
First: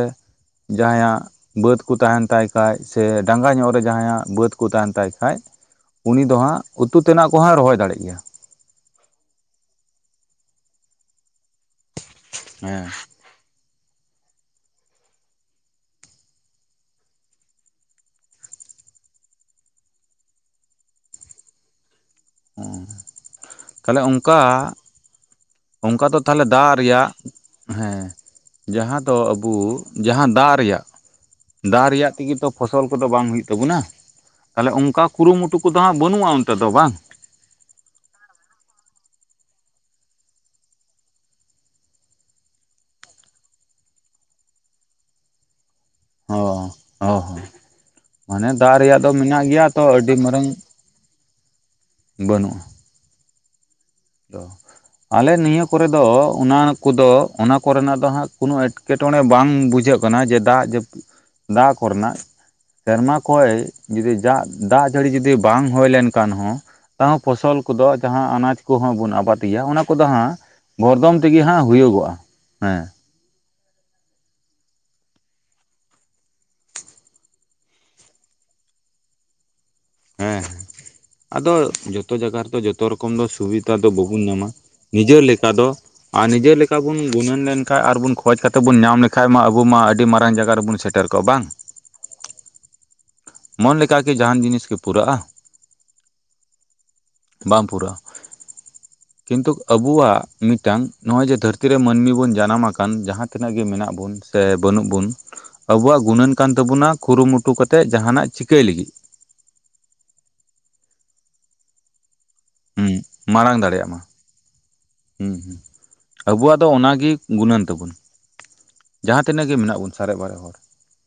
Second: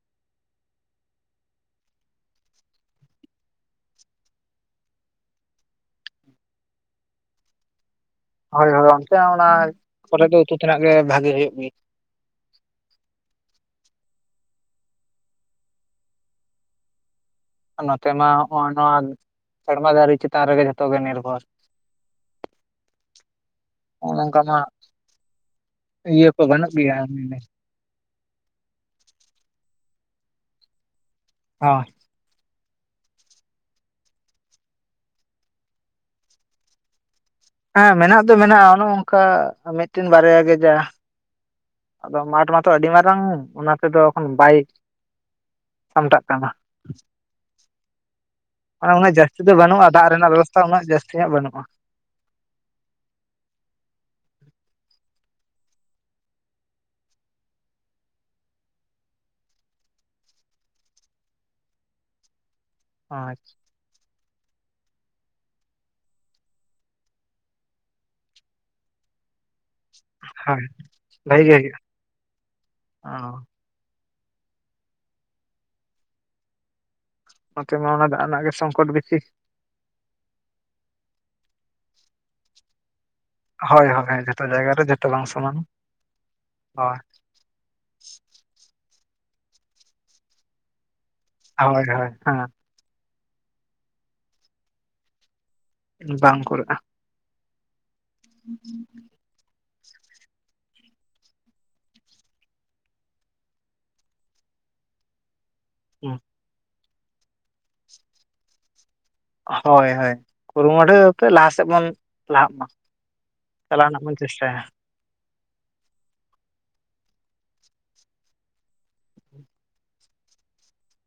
S1: ᱡᱟᱦᱟᱸᱭᱟᱜ ᱵᱟᱹᱫᱽ ᱠᱚ ᱛᱟᱦᱮᱱ ᱛᱟᱭ ᱠᱷᱟᱡ ᱥᱮ ᱰᱟᱸᱜᱟ ᱧᱚᱜ ᱨᱮ ᱡᱟᱦᱟᱸᱭᱟᱜ ᱵᱟᱹᱫ ᱠᱚ ᱛᱟᱦᱮᱱ ᱛᱟᱭ ᱠᱷᱟᱡ ᱩᱱᱤ ᱫᱚ ᱦᱟᱸᱜ ᱩᱛᱩ ᱛᱮᱱᱟᱜ ᱠᱚᱦᱟᱸ ᱨᱚᱦᱚᱭ ᱫᱟᱲᱮᱜ ᱜᱮᱭᱟ᱾
S2: ᱦᱳᱭ ᱦᱳᱭ ᱚᱱᱛᱮ ᱚᱱᱟ ᱠᱚᱨᱮ ᱫᱚ ᱩᱛᱩ ᱛᱮᱱᱟᱜ ᱜᱮ ᱵᱷᱟᱜᱤ ᱦᱩᱭᱩᱜ ᱜᱮ,
S1: ᱦᱮᱸ
S2: ᱱᱚᱛᱮ ᱢᱟ ᱱᱚᱜᱼᱚ ᱱᱚᱣᱟ ᱥᱮᱨᱢᱟ ᱡᱟᱲᱤ ᱪᱮᱛᱟᱱ ᱨᱮᱜᱮ ᱡᱷᱚᱛᱚ ᱜᱮ ᱱᱤᱨᱵᱷᱚᱨ᱾
S1: ᱛᱟᱦᱚᱞᱮ ᱚᱱᱠᱟ
S2: ᱱᱚᱝᱠᱟ ᱢᱟ
S1: ᱚᱱᱠᱟ ᱫᱚ
S2: ᱤᱭᱟᱹ ᱠᱚ
S1: ᱛᱟᱦᱚᱞᱮ
S2: ᱵᱟᱹᱱᱩᱜ
S1: ᱫᱟᱜ
S2: ᱜᱮᱭᱟ
S1: ᱨᱮᱭᱟᱜ ᱦᱮᱸ ᱡᱟᱦᱟᱸ ᱫᱚ ᱟᱵᱳ ᱡᱟᱦᱟᱸ ᱫᱟᱜ ᱨᱮᱭᱟᱜ
S2: ᱦᱳᱭ
S1: ᱫᱟᱜ ᱨᱮᱭᱟᱜ ᱛᱮᱜᱮ ᱛᱚ ᱯᱷᱚᱥᱚᱞ ᱠᱚᱫᱚ ᱵᱟᱝ ᱦᱩᱭᱩᱜ ᱛᱟᱵᱚᱱᱟ ᱛᱟᱦᱚᱞᱮ ᱚᱱᱠᱟ ᱠᱩᱨᱩᱢᱩᱴᱩ ᱠᱚᱫᱚ ᱦᱟᱸᱜ ᱵᱟᱹᱱᱩᱜᱼᱟ ᱚᱱᱛᱮ ᱫᱚ ᱵᱟᱝ?
S2: ᱦᱮᱸ ᱢᱮᱱᱟᱜ ᱫᱚ ᱢᱮᱱᱟᱜᱼᱟ ᱚᱱᱮ ᱚᱱᱠᱟ ᱢᱤᱫᱴᱤᱱ ᱵᱟᱨᱭᱟ ᱜᱮ ᱡᱟ᱾ ᱟᱫᱚ ᱢᱟᱴᱷ ᱢᱟᱛᱚ ᱟᱹᱰᱤ ᱢᱟᱨᱟᱝ ᱚᱱᱟ ᱛᱮᱫᱚ ᱚᱠᱷᱚᱱ ᱵᱟᱭ ᱥᱟᱢᱴᱟᱜ ᱠᱟᱱᱟ
S1: [unintelligible] ᱢᱟᱱᱮ ᱫᱟᱜ
S2: ᱚᱱᱮ
S1: ᱨᱮᱭᱟᱜ ᱫᱚ
S2: ᱩᱱᱟᱹᱜ ᱡᱟᱹᱥᱛᱤ
S1: ᱢᱮᱱᱟᱜ ᱜᱮᱭᱟ ᱛᱚ
S2: ᱵᱟᱹᱱᱩᱜᱼᱟ ᱫᱟᱜ
S1: ᱟᱹᱰᱤ
S2: ᱨᱮᱱᱟᱜ
S1: ᱢᱟᱨᱟᱝ
S2: ᱵᱮᱵᱚᱥᱛᱷᱟ ᱩᱱᱟᱹᱜ ᱡᱟᱹᱥᱛᱤ ᱧᱚᱜ ᱵᱟᱹᱱᱩᱜᱼᱟ
S1: ᱵᱟᱹᱱᱩᱜᱼᱟ᱾ ᱟᱞᱮ ᱱᱤᱭᱟᱹ ᱠᱚᱨᱮ ᱫᱚ ᱚᱱᱟ ᱠᱚᱫᱚ ᱚᱱᱟ ᱠᱚᱨᱮᱱᱟᱜ ᱫᱚ ᱦᱟᱸᱜ ᱠᱳᱱᱳ ᱮᱴᱠᱮᱴ ᱮᱴᱠᱮᱴᱚᱬᱮ ᱵᱟᱝ ᱵᱩᱡᱷᱟᱹᱜ ᱠᱟᱱᱟ ᱡᱮ ᱫᱟᱜ ᱡᱟᱯᱩ ᱫᱟᱜ ᱠᱚᱨᱮᱱᱟᱜ ᱫᱟᱜ ᱠᱚᱨᱮᱱᱟᱜ ᱥᱮᱨᱢᱟ ᱠᱷᱚᱡ
S2: ᱟᱪᱪᱷᱟ
S1: ᱡᱩᱫᱤ ᱡᱟᱜ ᱫᱟᱜ ᱡᱟᱹᱲᱤ ᱡᱩᱫᱤ ᱵᱟᱝ ᱦᱩᱭ‌ ᱞᱮᱱ ᱠᱷᱟᱱ ᱦᱚᱸ ᱛᱟᱣ ᱯᱷᱚᱥᱚᱞ ᱠᱚᱫᱚ ᱡᱟᱦᱟᱸ ᱟᱱᱟᱡᱽ ᱠᱚᱦᱚᱸ ᱵᱚᱱ ᱟᱵᱟᱫᱤᱭᱟ ᱚᱱᱟ ᱠᱚᱫᱚ ᱦᱟᱸᱜ
S2: ᱦᱳᱭ
S1: ᱵᱚᱨᱫᱚᱢ ᱛᱮᱜᱮ
S2: ᱵᱷᱟᱜᱤ ᱜᱮ
S1: ᱦᱟᱸᱜ
S2: ᱦᱩᱭᱩᱜᱼᱟ
S1: ᱦᱩᱭᱩᱜᱚᱜᱼᱟ ᱦᱮᱸ᱾
S2: [unintelligible] ᱱᱚᱛᱮ ᱢᱟ ᱚᱱᱟ ᱫᱟᱜ ᱨᱮᱱᱟᱜ ᱜᱮ ᱥᱚᱝᱠᱚᱴ ᱵᱮᱥᱤ᱾
S1: ᱦᱮᱸ ᱟᱫᱚ ᱡᱚᱛᱚ ᱡᱟᱭᱜᱟ ᱨᱮᱫᱚ ᱡᱚᱛᱚ ᱨᱚᱠᱚᱢ ᱫᱚ ᱥᱩᱵᱤᱛᱟ
S2: ᱦᱳᱭ
S1: ᱫᱚ
S2: ᱦᱳᱭ
S1: ᱵᱟᱵᱚᱱ
S2: ᱡᱚᱛᱚ
S1: ᱧᱟᱢᱟ
S2: ᱡᱟᱭᱜᱟ ᱨᱮ ᱡᱚᱛᱚ
S1: ᱱᱤᱡᱮ
S2: ᱵᱟᱝ
S1: ᱞᱮᱠᱟ
S2: ᱥᱚᱢᱟᱱᱟ
S1: ᱫᱚ, ᱟᱨ ᱱᱤᱡᱮ ᱞᱮᱠᱟ
S2: ᱦᱳᱭ
S1: ᱵᱚᱱ ᱜᱩᱱᱟᱹᱱ ᱞᱮᱱᱠᱷᱟᱡ ᱟᱨ ᱵᱚᱱ ᱠᱷᱚᱡᱽ ᱠᱟᱛᱮ ᱵᱚᱱ ᱧᱟᱢ ᱞᱮᱠᱷᱟᱱ ᱢᱟ ᱟᱵᱚ ᱢᱟ ᱟᱹᱰᱤ ᱢᱟᱨᱟᱝ ᱡᱟᱭᱜᱟ ᱨᱮᱵᱚᱱ ᱥᱮᱴᱮᱨ ᱠᱚᱜᱼᱟ ᱵᱟᱝ
S2: ᱦᱳᱭ ᱦᱳᱭ ᱦᱮᱸ
S1: ᱢᱚᱱ ᱞᱮᱠᱟ ᱜᱮ ᱡᱟᱦᱟᱱ ᱡᱤᱱᱤᱥ ᱠᱤ ᱯᱩᱨᱟᱹᱜᱼᱟ?
S2: ᱵᱟᱝ ᱠᱩᱲᱟᱹᱜᱼᱟ
S1: ᱵᱟᱝ ᱯᱩᱨᱟᱹᱜ-ᱟ
S2: [unintelligible]
S1: ᱠᱤᱱᱛᱩ ᱟᱵᱩᱣᱟᱜ ᱢᱤᱫᱴᱟᱝ ᱱᱚᱜᱼᱚᱭ ᱡᱮ ᱫᱷᱟᱹᱨᱛᱤ ᱨᱮ ᱢᱟᱹᱱᱢᱤ ᱵᱚᱱ ᱡᱟᱱᱟᱢ ᱟᱠᱟᱱ ᱡᱟᱦᱟ ᱛᱤᱱᱟᱹᱜ ᱜᱮ ᱢᱮᱱᱟᱜ ᱵᱚᱱ ᱥᱮ ᱵᱟᱹᱱᱩᱜ ᱵᱚᱱ
S2: [inaudible]
S1: ᱟᱵᱩᱣᱟᱜ ᱜᱩᱱᱟᱹᱱ ᱠᱟᱱ ᱛᱟᱵᱚᱱᱟ ᱠᱩᱨᱩᱢᱩᱴᱩ ᱠᱟᱛᱮᱫ ᱡᱟᱦᱟᱱᱟᱜ ᱪᱤᱠᱟᱹᱭ ᱞᱟᱹᱜᱤᱫ
S2: ᱦᱳᱭ ᱦᱳᱭ ᱠᱩᱨᱩᱢᱩᱴᱩ ᱠᱟᱛᱮᱫ ᱞᱟᱦᱟ ᱥᱮᱫ ᱵᱚᱱ ᱞᱟᱦᱟᱜ ᱢᱟ
S1: ᱦᱩᱸ ᱢᱟᱲᱟᱝ
S2: ᱪᱟᱞᱟᱣ
S1: ᱫᱟᱲᱮᱭᱟᱜ ᱢᱟ
S2: ᱨᱮᱱᱟᱜ ᱵᱚᱱ ᱪᱮᱥᱴᱟᱭᱟ
S1: ᱦᱩᱸ ᱦᱩᱸ ᱟᱵᱩᱣᱟᱜ ᱫᱚ ᱚᱱᱟᱜᱤ ᱜᱩᱱᱟᱹᱱ ᱛᱟᱵᱩᱱ᱾ ᱡᱟᱦᱟᱸ ᱛᱤᱱᱟᱹᱜ ᱜᱮ ᱢᱮᱱᱟᱜ ᱵᱚᱱ ᱥᱟᱨᱮᱡ ᱵᱟᱨᱮᱡ ᱦᱚᱲ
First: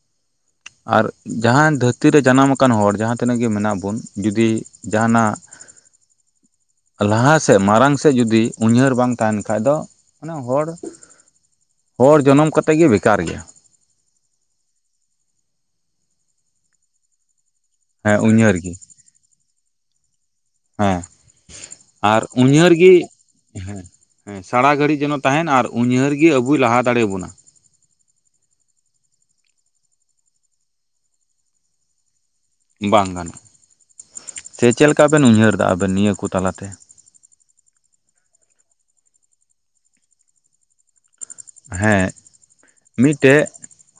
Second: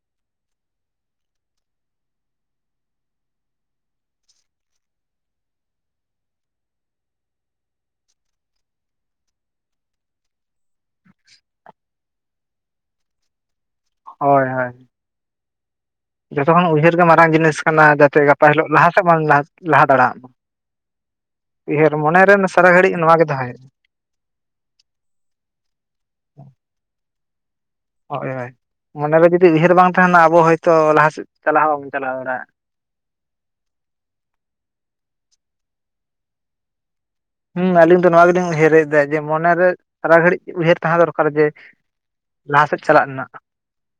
S2: [inaudible]
S1: ᱟᱨ ᱡᱟᱦᱟᱸᱭ ᱫᱷᱟᱹᱨᱛᱤ ᱨᱮ ᱡᱟᱱᱟᱢ ᱟᱠᱟᱱ ᱦᱚᱲ ᱡᱟᱦᱟᱸ ᱛᱤᱱᱟᱹᱜ ᱜᱮ ᱢᱮᱱᱟᱜ ᱵᱚᱱ ᱡᱩᱫᱤ ᱡᱟᱦᱟᱱᱟᱜᱼᱼ
S2: [inaudible]
S1: ᱞᱟᱦᱟ ᱥᱮᱫ ᱢᱟᱨᱟᱝ ᱥᱮᱫ ᱡᱩᱫᱤ ᱩᱭᱦᱟᱹᱨ ᱵᱟᱝ ᱛᱟᱦᱮᱱ ᱠᱷᱟᱡ ᱫᱚ ᱢᱟᱱᱮ ᱦᱚᱲ ᱦᱚᱲ ᱡᱚᱱᱚᱢ ᱠᱟᱛᱮᱫ ᱜᱮ ᱵᱮᱠᱟᱨ ᱜᱮᱭᱟ᱾
S2: ᱦᱳᱭ ᱦᱳᱭ᱾ ᱡᱚᱛᱚ ᱠᱷᱚᱱ ᱩᱭᱦᱟᱹᱨ ᱜᱮ ᱢᱟᱨᱟᱝ ᱡᱤᱱᱤᱥ ᱠᱟᱱᱟ
S1: ᱦᱮᱸ
S2: ᱡᱟᱛᱮ ᱜᱟᱯᱟ
S1: ᱩᱭᱦᱟᱹᱨ
S2: ᱦᱤᱞᱳᱜ
S1: ᱜᱮ
S2: ᱞᱟᱦᱟ ᱥᱮᱫ ᱵᱚᱱ ᱞᱟᱦᱟ ᱫᱟᱲᱮᱭᱟᱜ ᱢᱟ᱾
S1: ᱦᱮᱸ
S2: ᱩᱭᱦᱟᱹᱨ ᱢᱚᱱᱮ
S1: ᱟᱨ
S2: ᱨᱮ
S1: ᱩᱭᱦᱟᱹᱨ
S2: ᱥᱟᱨᱟ ᱜᱷᱟᱹᱲᱤᱡ ᱱᱚᱣᱟ ᱜᱮ ᱛᱟᱦᱮᱱᱟ᱾
S1: ᱦᱮᱸ ᱥᱟᱨᱟ ᱜᱷᱟᱹᱲᱤᱡ ᱡᱮᱱᱚ ᱛᱟᱦᱮᱱ ᱟᱨ ᱩᱭᱦᱟᱹᱨ ᱜᱮ ᱟᱵᱚᱭ ᱞᱟᱦᱟ ᱫᱟᱲᱮᱭᱟᱵᱚᱱᱟ
S2: ᱦᱳᱭ ᱦᱳᱭ ᱢᱚᱱᱮᱨᱮ ᱡᱩᱫᱤ ᱩᱭᱷᱟᱹᱨ ᱵᱟᱝ ᱛᱟᱦᱮᱱᱟ ᱟᱵᱚ ᱦᱚᱭᱛᱳ ᱞᱟᱦᱟ ᱥᱮᱫ ᱪᱟᱞᱟᱣ ᱦᱚᱸ ᱵᱟᱵᱚᱱ ᱪᱟᱞᱟᱣ ᱫᱟᱲᱮᱭᱟᱜ-ᱟ
S1: ᱵᱟᱝ ᱜᱟᱱᱚᱜ-ᱟ ᱥᱮ ᱪᱮᱫ ᱞᱮᱠᱟ ᱵᱮᱱ ᱩᱭᱦᱟᱹᱨ ᱮᱫᱟ ᱟᱵᱮᱱ ᱱᱤᱭᱟᱹ ᱠᱚ ᱛᱟᱞᱟ ᱛᱮ
S2: ᱦᱩᱸ ᱟᱞᱤᱧ ᱫᱚ ᱱᱚᱣᱟ ᱜᱮᱞᱤᱧ ᱩᱭᱦᱟᱹᱨ ᱮᱫ ᱛᱟᱦᱮᱫ ᱡᱮ ᱢᱚᱱᱮ ᱨᱮ ᱥᱟᱨᱟ ᱜᱷᱟᱹᱲᱤᱡ ᱩᱭᱦᱟᱹᱨ ᱛᱟᱦᱮᱸ ᱫᱚᱨᱠ
S1: ᱦᱮᱸ
S2: ᱨᱮᱱᱟᱜ
S1: ᱢᱤᱫᱴᱮᱜ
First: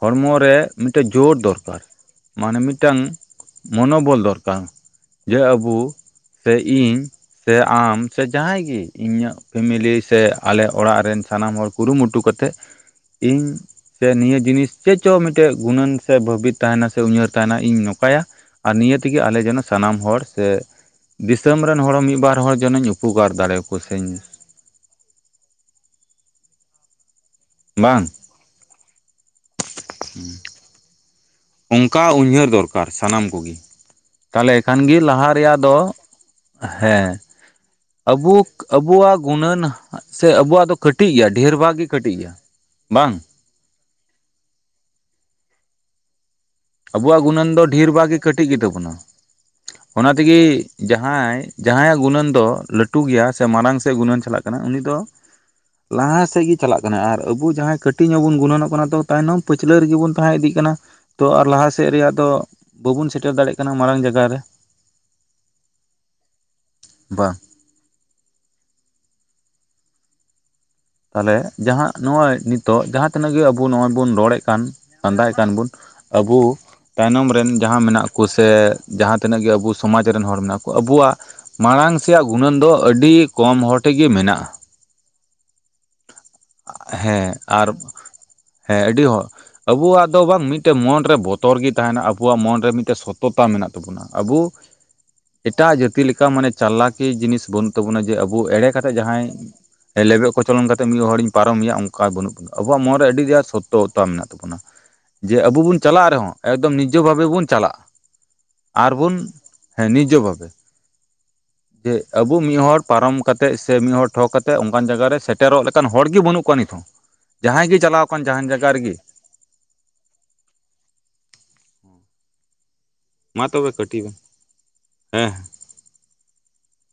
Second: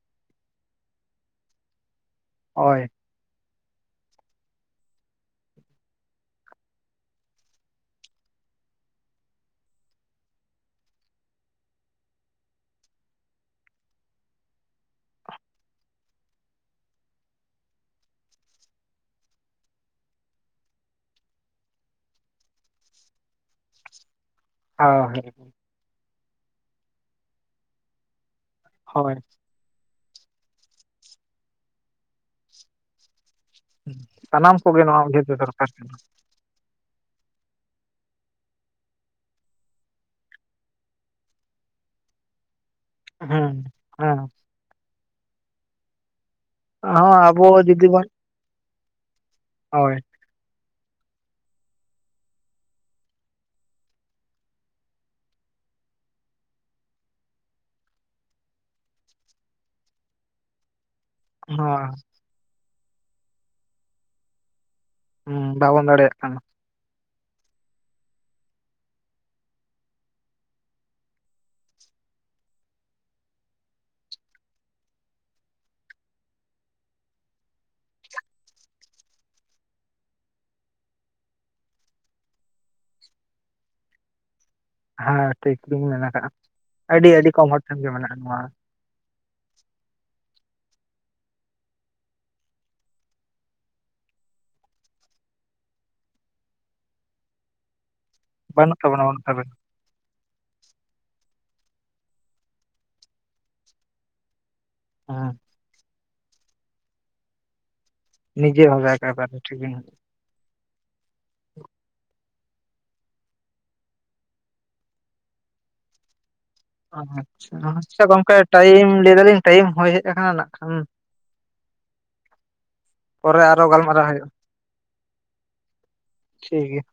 S1: ᱦᱚᱲᱢᱚ ᱨᱮ ᱢᱤᱫᱴᱟᱹᱡ ᱡᱳᱨ ᱫᱚᱨᱠᱟᱨ ᱢᱟᱱᱮ
S2: ᱦᱳᱭ
S1: ᱢᱤᱫᱴᱟᱝ ᱢᱚᱱᱳᱚᱵᱚᱞ ᱫᱚᱨᱠᱟᱨ ᱡᱮ ᱟᱵᱩ ᱥᱮ ᱤᱧ ᱥᱮ ᱟᱢ ᱥᱮ ᱡᱟᱦᱟᱸᱭ ᱜᱮ ᱤᱧᱟᱹᱜ ᱯᱷᱮᱢᱤᱞᱤ ᱥᱮ ᱟᱞᱮ ᱚᱲᱟᱜ ᱨᱮᱱ ᱥᱟᱱᱟᱢ ᱦᱚᱲ ᱠᱩᱨᱩᱢᱩᱴᱩ ᱠᱟ ᱛᱮᱜ ᱤᱧ ᱥᱮ ᱱᱤᱭᱟᱹ ᱡᱤᱱᱤᱥ ᱪᱮᱫ ᱪᱚᱝ ᱢᱤᱫᱴᱮᱜ ᱜᱩᱱᱟᱹᱱ ᱥᱮ ᱵᱷᱟᱹᱵᱤ ᱛᱟᱦᱮᱱᱟ ᱥᱮ ᱩᱭᱦᱟᱹᱨ ᱛᱟᱦᱮᱱᱟ ᱤᱧ ᱱᱚᱝᱠᱟᱭᱟ ᱟᱨ ᱱᱤᱭᱟᱹ ᱛᱮᱜᱮ ᱟᱞᱮ ᱡᱮᱱᱚ ᱥᱟᱱᱟᱢ ᱦᱚᱲ ᱥᱮ ᱫᱤᱥᱟᱹᱢ ᱨᱮᱱ ᱦᱚᱲ ᱢᱤᱜ ᱵᱟᱨ ᱦᱚᱲ ᱡᱮᱱᱮᱧ ᱩᱯᱚᱠᱟᱨ ᱫᱟᱲᱮ ᱟᱠᱚ ᱥᱮᱧ
S2: ᱟ ᱦᱮ
S1: ᱵᱟᱝ
S2: ᱦᱚᱭ
S1: ᱚᱝᱠᱟ ᱩᱭᱦᱟᱹᱨ ᱫᱚᱨᱠᱟᱨ ᱥᱟᱱᱟᱢ ᱠᱚᱜᱮ ᱛᱟᱦᱞᱮ
S2: ᱥᱟᱱᱟᱢ
S1: ᱮᱱ ᱠᱷᱟᱱ
S2: ᱠᱚᱜᱮ
S1: ᱜᱮ
S2: ᱱᱚᱣᱟ ᱩᱭᱦᱟᱹᱨ
S1: ᱞᱟᱦᱟ ᱨᱮᱭᱟᱜ
S2: ᱫᱚᱨᱠᱟᱨ
S1: ᱫᱚ
S2: ᱠᱟᱱᱟ
S1: ᱦᱮ ᱟᱵᱩ ᱟᱵᱩᱣᱟᱜ ᱜᱩᱱᱟᱹᱱ ᱥᱮ ᱟᱵᱩᱣᱟᱜ ᱫᱚ ᱠᱟᱹᱴᱤᱜ ᱜᱮᱭᱟ ᱰᱷᱮᱨ ᱵᱷᱟᱜ ᱜᱮ ᱠᱟᱹᱴᱤᱜ ᱜᱮᱭᱟ᱾ ᱵᱟᱝ
S2: ᱦᱮᱸ ᱦᱮᱸ ᱦᱚᱸ
S1: ᱟᱵᱚᱣᱟᱜ
S2: ᱟᱵᱚ
S1: ᱜᱩᱱᱟᱹᱱ ᱫᱚ
S2: ᱡᱩᱫᱤ
S1: ᱰᱷᱮᱨ
S2: ᱵᱚᱱ
S1: ᱵᱟᱷᱟᱜᱽ ᱜᱮ ᱠᱟᱹᱴᱤᱜ ᱜᱮ ᱛᱟᱵᱚᱱᱟ
S2: ᱦᱳᱭ
S1: ᱚᱱᱟ ᱛᱮᱜᱮ ᱡᱟᱦᱟᱸᱭ ᱡᱟᱦᱟᱸᱭ ᱟᱜ ᱜᱩᱱᱟᱹᱱ ᱫᱚ ᱞᱟᱹᱴᱩ ᱜᱮᱭᱟ ᱥᱮ ᱢᱟᱲᱟᱝ ᱥᱮᱜ ᱜᱩᱱᱟᱹᱱ ᱪᱟᱞᱟᱜ ᱠᱟᱱᱟ ᱩᱱᱤ ᱫᱚ ᱞᱟᱦᱟ ᱥᱮᱫ ᱜᱮ ᱪᱟᱞᱟᱜ ᱠᱟᱱᱟ ᱟᱨ ᱟᱹᱵᱩ ᱡᱟᱦᱟᱸ ᱠᱟᱹᱴᱤᱡ ᱧᱚᱜ ᱵᱚᱱ ᱜᱩᱱᱟᱹᱱᱚᱜ ᱠᱟᱱᱟ ᱛᱚ ᱛᱟᱭᱱᱚᱢ ᱯᱟᱹᱪᱷᱞᱟᱹ ᱨᱮᱜᱮ ᱵᱚᱱ ᱛᱟᱦᱮᱸ ᱤᱫᱤᱜ ᱠᱟᱱᱟ ᱛᱚ ᱟᱨ ᱞᱟᱦᱟ ᱥᱮᱜ
S2: ᱦᱚᱸ
S1: ᱨᱮᱭᱟᱜ ᱫᱚ ᱵᱟᱵᱚᱱ ᱥᱮᱴᱮᱨ ᱫᱟᱲᱮᱭᱟᱜ ᱠᱟᱱᱟ ᱢᱟᱨᱟᱝ ᱡᱟᱭᱜᱟ ᱨᱮ
S2: ᱦᱩᱸ ᱵᱟᱵᱚᱱ ᱫᱟᱲᱮᱭᱟᱜ ᱠᱟᱱᱟ᱾
S1: ᱵᱟᱝ ᱛᱟᱦᱞᱮ ᱡᱟᱦᱟᱸ ᱱᱚᱜᱼᱚᱭ ᱱᱤᱛᱚᱜ ᱡᱟᱦᱟᱸ ᱛᱤᱱᱟᱹᱜ ᱜᱮ ᱟᱵᱚ ᱱᱚᱜᱼᱚᱭ ᱵᱚᱱ ᱨᱚᱲᱮᱜ ᱠᱟᱱ ᱞᱟᱸᱫᱟᱭᱮᱜ ᱠᱟᱱ ᱵᱚᱱ ᱟᱵᱳ ᱛᱟᱭᱱᱚᱢ ᱨᱮᱱ ᱡᱟᱦᱟᱸ ᱢᱮᱱᱟᱜ ᱠᱚ ᱥᱮ ᱡᱟᱦᱟᱸ ᱛᱤᱱᱟᱹᱜ ᱜᱮ ᱟᱵᱩ ᱥᱚᱢᱟᱡᱽ ᱨᱮᱱ ᱦᱚᱲ ᱢᱮᱱᱟᱜ ᱠᱚ ᱟᱵᱩᱣᱟᱜ ᱢᱟᱲᱟᱝ ᱥᱮᱭᱟᱜ ᱜᱩᱱᱟᱹᱱ ᱫᱚ ᱟᱹᱰᱤ ᱠᱚᱢ ᱦᱚᱲ ᱴᱷᱮᱡᱼᱜᱮ ᱢᱮᱱᱟᱜᱼᱟ᱾
S2: ᱦᱮᱸ ᱴᱦᱤᱠ ᱵᱤᱱ ᱢᱮᱱ ᱟᱠᱟᱜᱼᱟ, ᱟᱹᱰᱤ ᱟᱹᱰᱤ
S1: ᱦᱮᱸ
S2: ᱠᱚᱢ ᱦᱚᱲ ᱴᱷᱮᱱ ᱜᱮ ᱢᱮᱱᱟᱜᱼᱟ ᱱᱚᱣᱟ
S1: ᱦᱮᱸ ᱟᱹᱰᱤ ᱦᱚ ᱟᱵᱩᱣᱟᱜ ᱫᱚ ᱵᱟᱝ ᱢᱤᱫ ᱴᱮᱱ ᱢᱚᱱ ᱨᱮ ᱵᱚᱛᱚᱨ ᱜᱮ ᱛᱟᱦᱮᱱᱟ, ᱟᱵᱚᱣᱟᱜ ᱢᱚᱱ ᱨᱮ ᱢᱤᱫᱴᱮᱱ ᱥᱚᱛᱚᱛᱟ ᱢᱮᱱᱟᱜ ᱛᱟᱵᱚᱱᱟ᱾ ᱟᱵᱚ ᱮᱴᱟᱜ ᱡᱟᱹᱛᱤ ᱞᱮᱠᱟ ᱢᱟᱱᱮ ᱪᱟᱞᱟᱠᱤᱭᱟᱹ ᱡᱤᱱᱤᱥ ᱵᱟᱹᱱ ᱛᱟᱵᱚᱱᱟ ᱡᱮ ᱟᱵᱚ ᱮᱲᱮ
S2: ᱵᱟᱹᱱᱩᱜ
S1: ᱠᱟᱛᱮ
S2: ᱛᱟᱵᱚᱱᱟ ᱵᱟᱹᱱᱩᱜ
S1: ᱡᱟᱦᱟᱸᱭ
S2: ᱛᱟᱵᱚᱱᱟ
S1: ᱞᱮᱵᱮᱜ ᱠᱚᱪᱚᱞᱚᱱ ᱠᱟᱛᱮ ᱢᱤᱫ ᱦᱚᱲᱤᱧ ᱯᱟᱨᱚᱢᱮᱭᱟ ᱚᱱᱠᱟ ᱵᱟᱹᱱᱩᱜ ᱵᱚᱱᱟ, ᱟᱵᱚᱣᱟᱜ ᱢᱚᱱᱨᱮ ᱟᱹᱰᱤ ᱟᱴ ᱥᱚᱛᱚᱼᱚᱛᱟ ᱢᱮᱱᱟᱜ ᱛᱟᱵᱚᱱᱟ
S2: ᱦᱮᱸ
S1: ᱡᱮ ᱟᱵᱚ ᱵᱚᱱ ᱪᱟᱞᱟᱜ ᱨᱮᱦᱚᱸ ᱮᱠᱫᱚᱢ ᱱᱤᱡᱚ ᱵᱷᱟᱵᱮ ᱵᱚᱱ ᱪᱟᱞᱟᱜᱼᱟ ᱾
S2: ᱱᱤᱡᱮ ᱵᱷᱟᱵᱮ
S1: ᱟᱨᱵᱚᱱ,
S2: ᱮᱠᱮᱵᱟᱨᱮ ᱴᱷᱤᱠᱤᱧ
S1: ᱦᱮᱸ ᱱᱤᱡᱚ ᱵᱷᱟᱵᱮ ᱾ ᱡᱮ ᱟᱵᱚ ᱢᱤᱜ ᱦᱚᱲ ᱯᱟᱨᱚᱢ ᱠᱟᱛᱮ ᱥᱮ ᱢᱤᱫ ᱦᱚᱲ ᱴᱷᱚᱠ ᱠᱟᱛᱮ ᱚᱱᱠᱟᱱ ᱡᱟᱭᱜᱟ ᱨᱮ ᱥᱮᱴᱮᱨᱚᱜ ᱞᱮᱠᱟᱱ ᱦᱚᱲ ᱜᱮ ᱵᱟᱹᱱᱩᱜ ᱠᱚᱣᱟ ᱱᱤᱛ ᱾
S2: ᱟᱪᱪᱷᱟ, ᱟᱪᱪᱷᱟ ᱜᱚᱝᱠᱮ ᱴᱟᱭᱤᱢ
S1: ᱨᱮᱜᱮ
S2: ᱞᱟᱹᱭ ᱫᱟᱞᱤᱧ ᱴᱟᱭᱤᱢ ᱦᱚᱭ ᱦᱮᱡ ᱟᱠᱟᱱᱟ ᱱᱟᱜ ᱠᱷᱟᱱ ᱾ ᱯᱚᱨᱮ
S1: ᱢᱟ
S2: ᱟᱨᱚ
S1: ᱛᱚᱵᱮ ᱠᱟᱹᱴᱤ
S2: ᱜᱟᱞᱢᱟᱨᱟᱣ
S1: ᱵᱮᱱ
S2: ᱦᱩᱭᱩᱜᱼᱟ,
S1: ᱦᱮᱸ
S2: ᱴᱷᱤᱜᱮᱭᱟ ᱾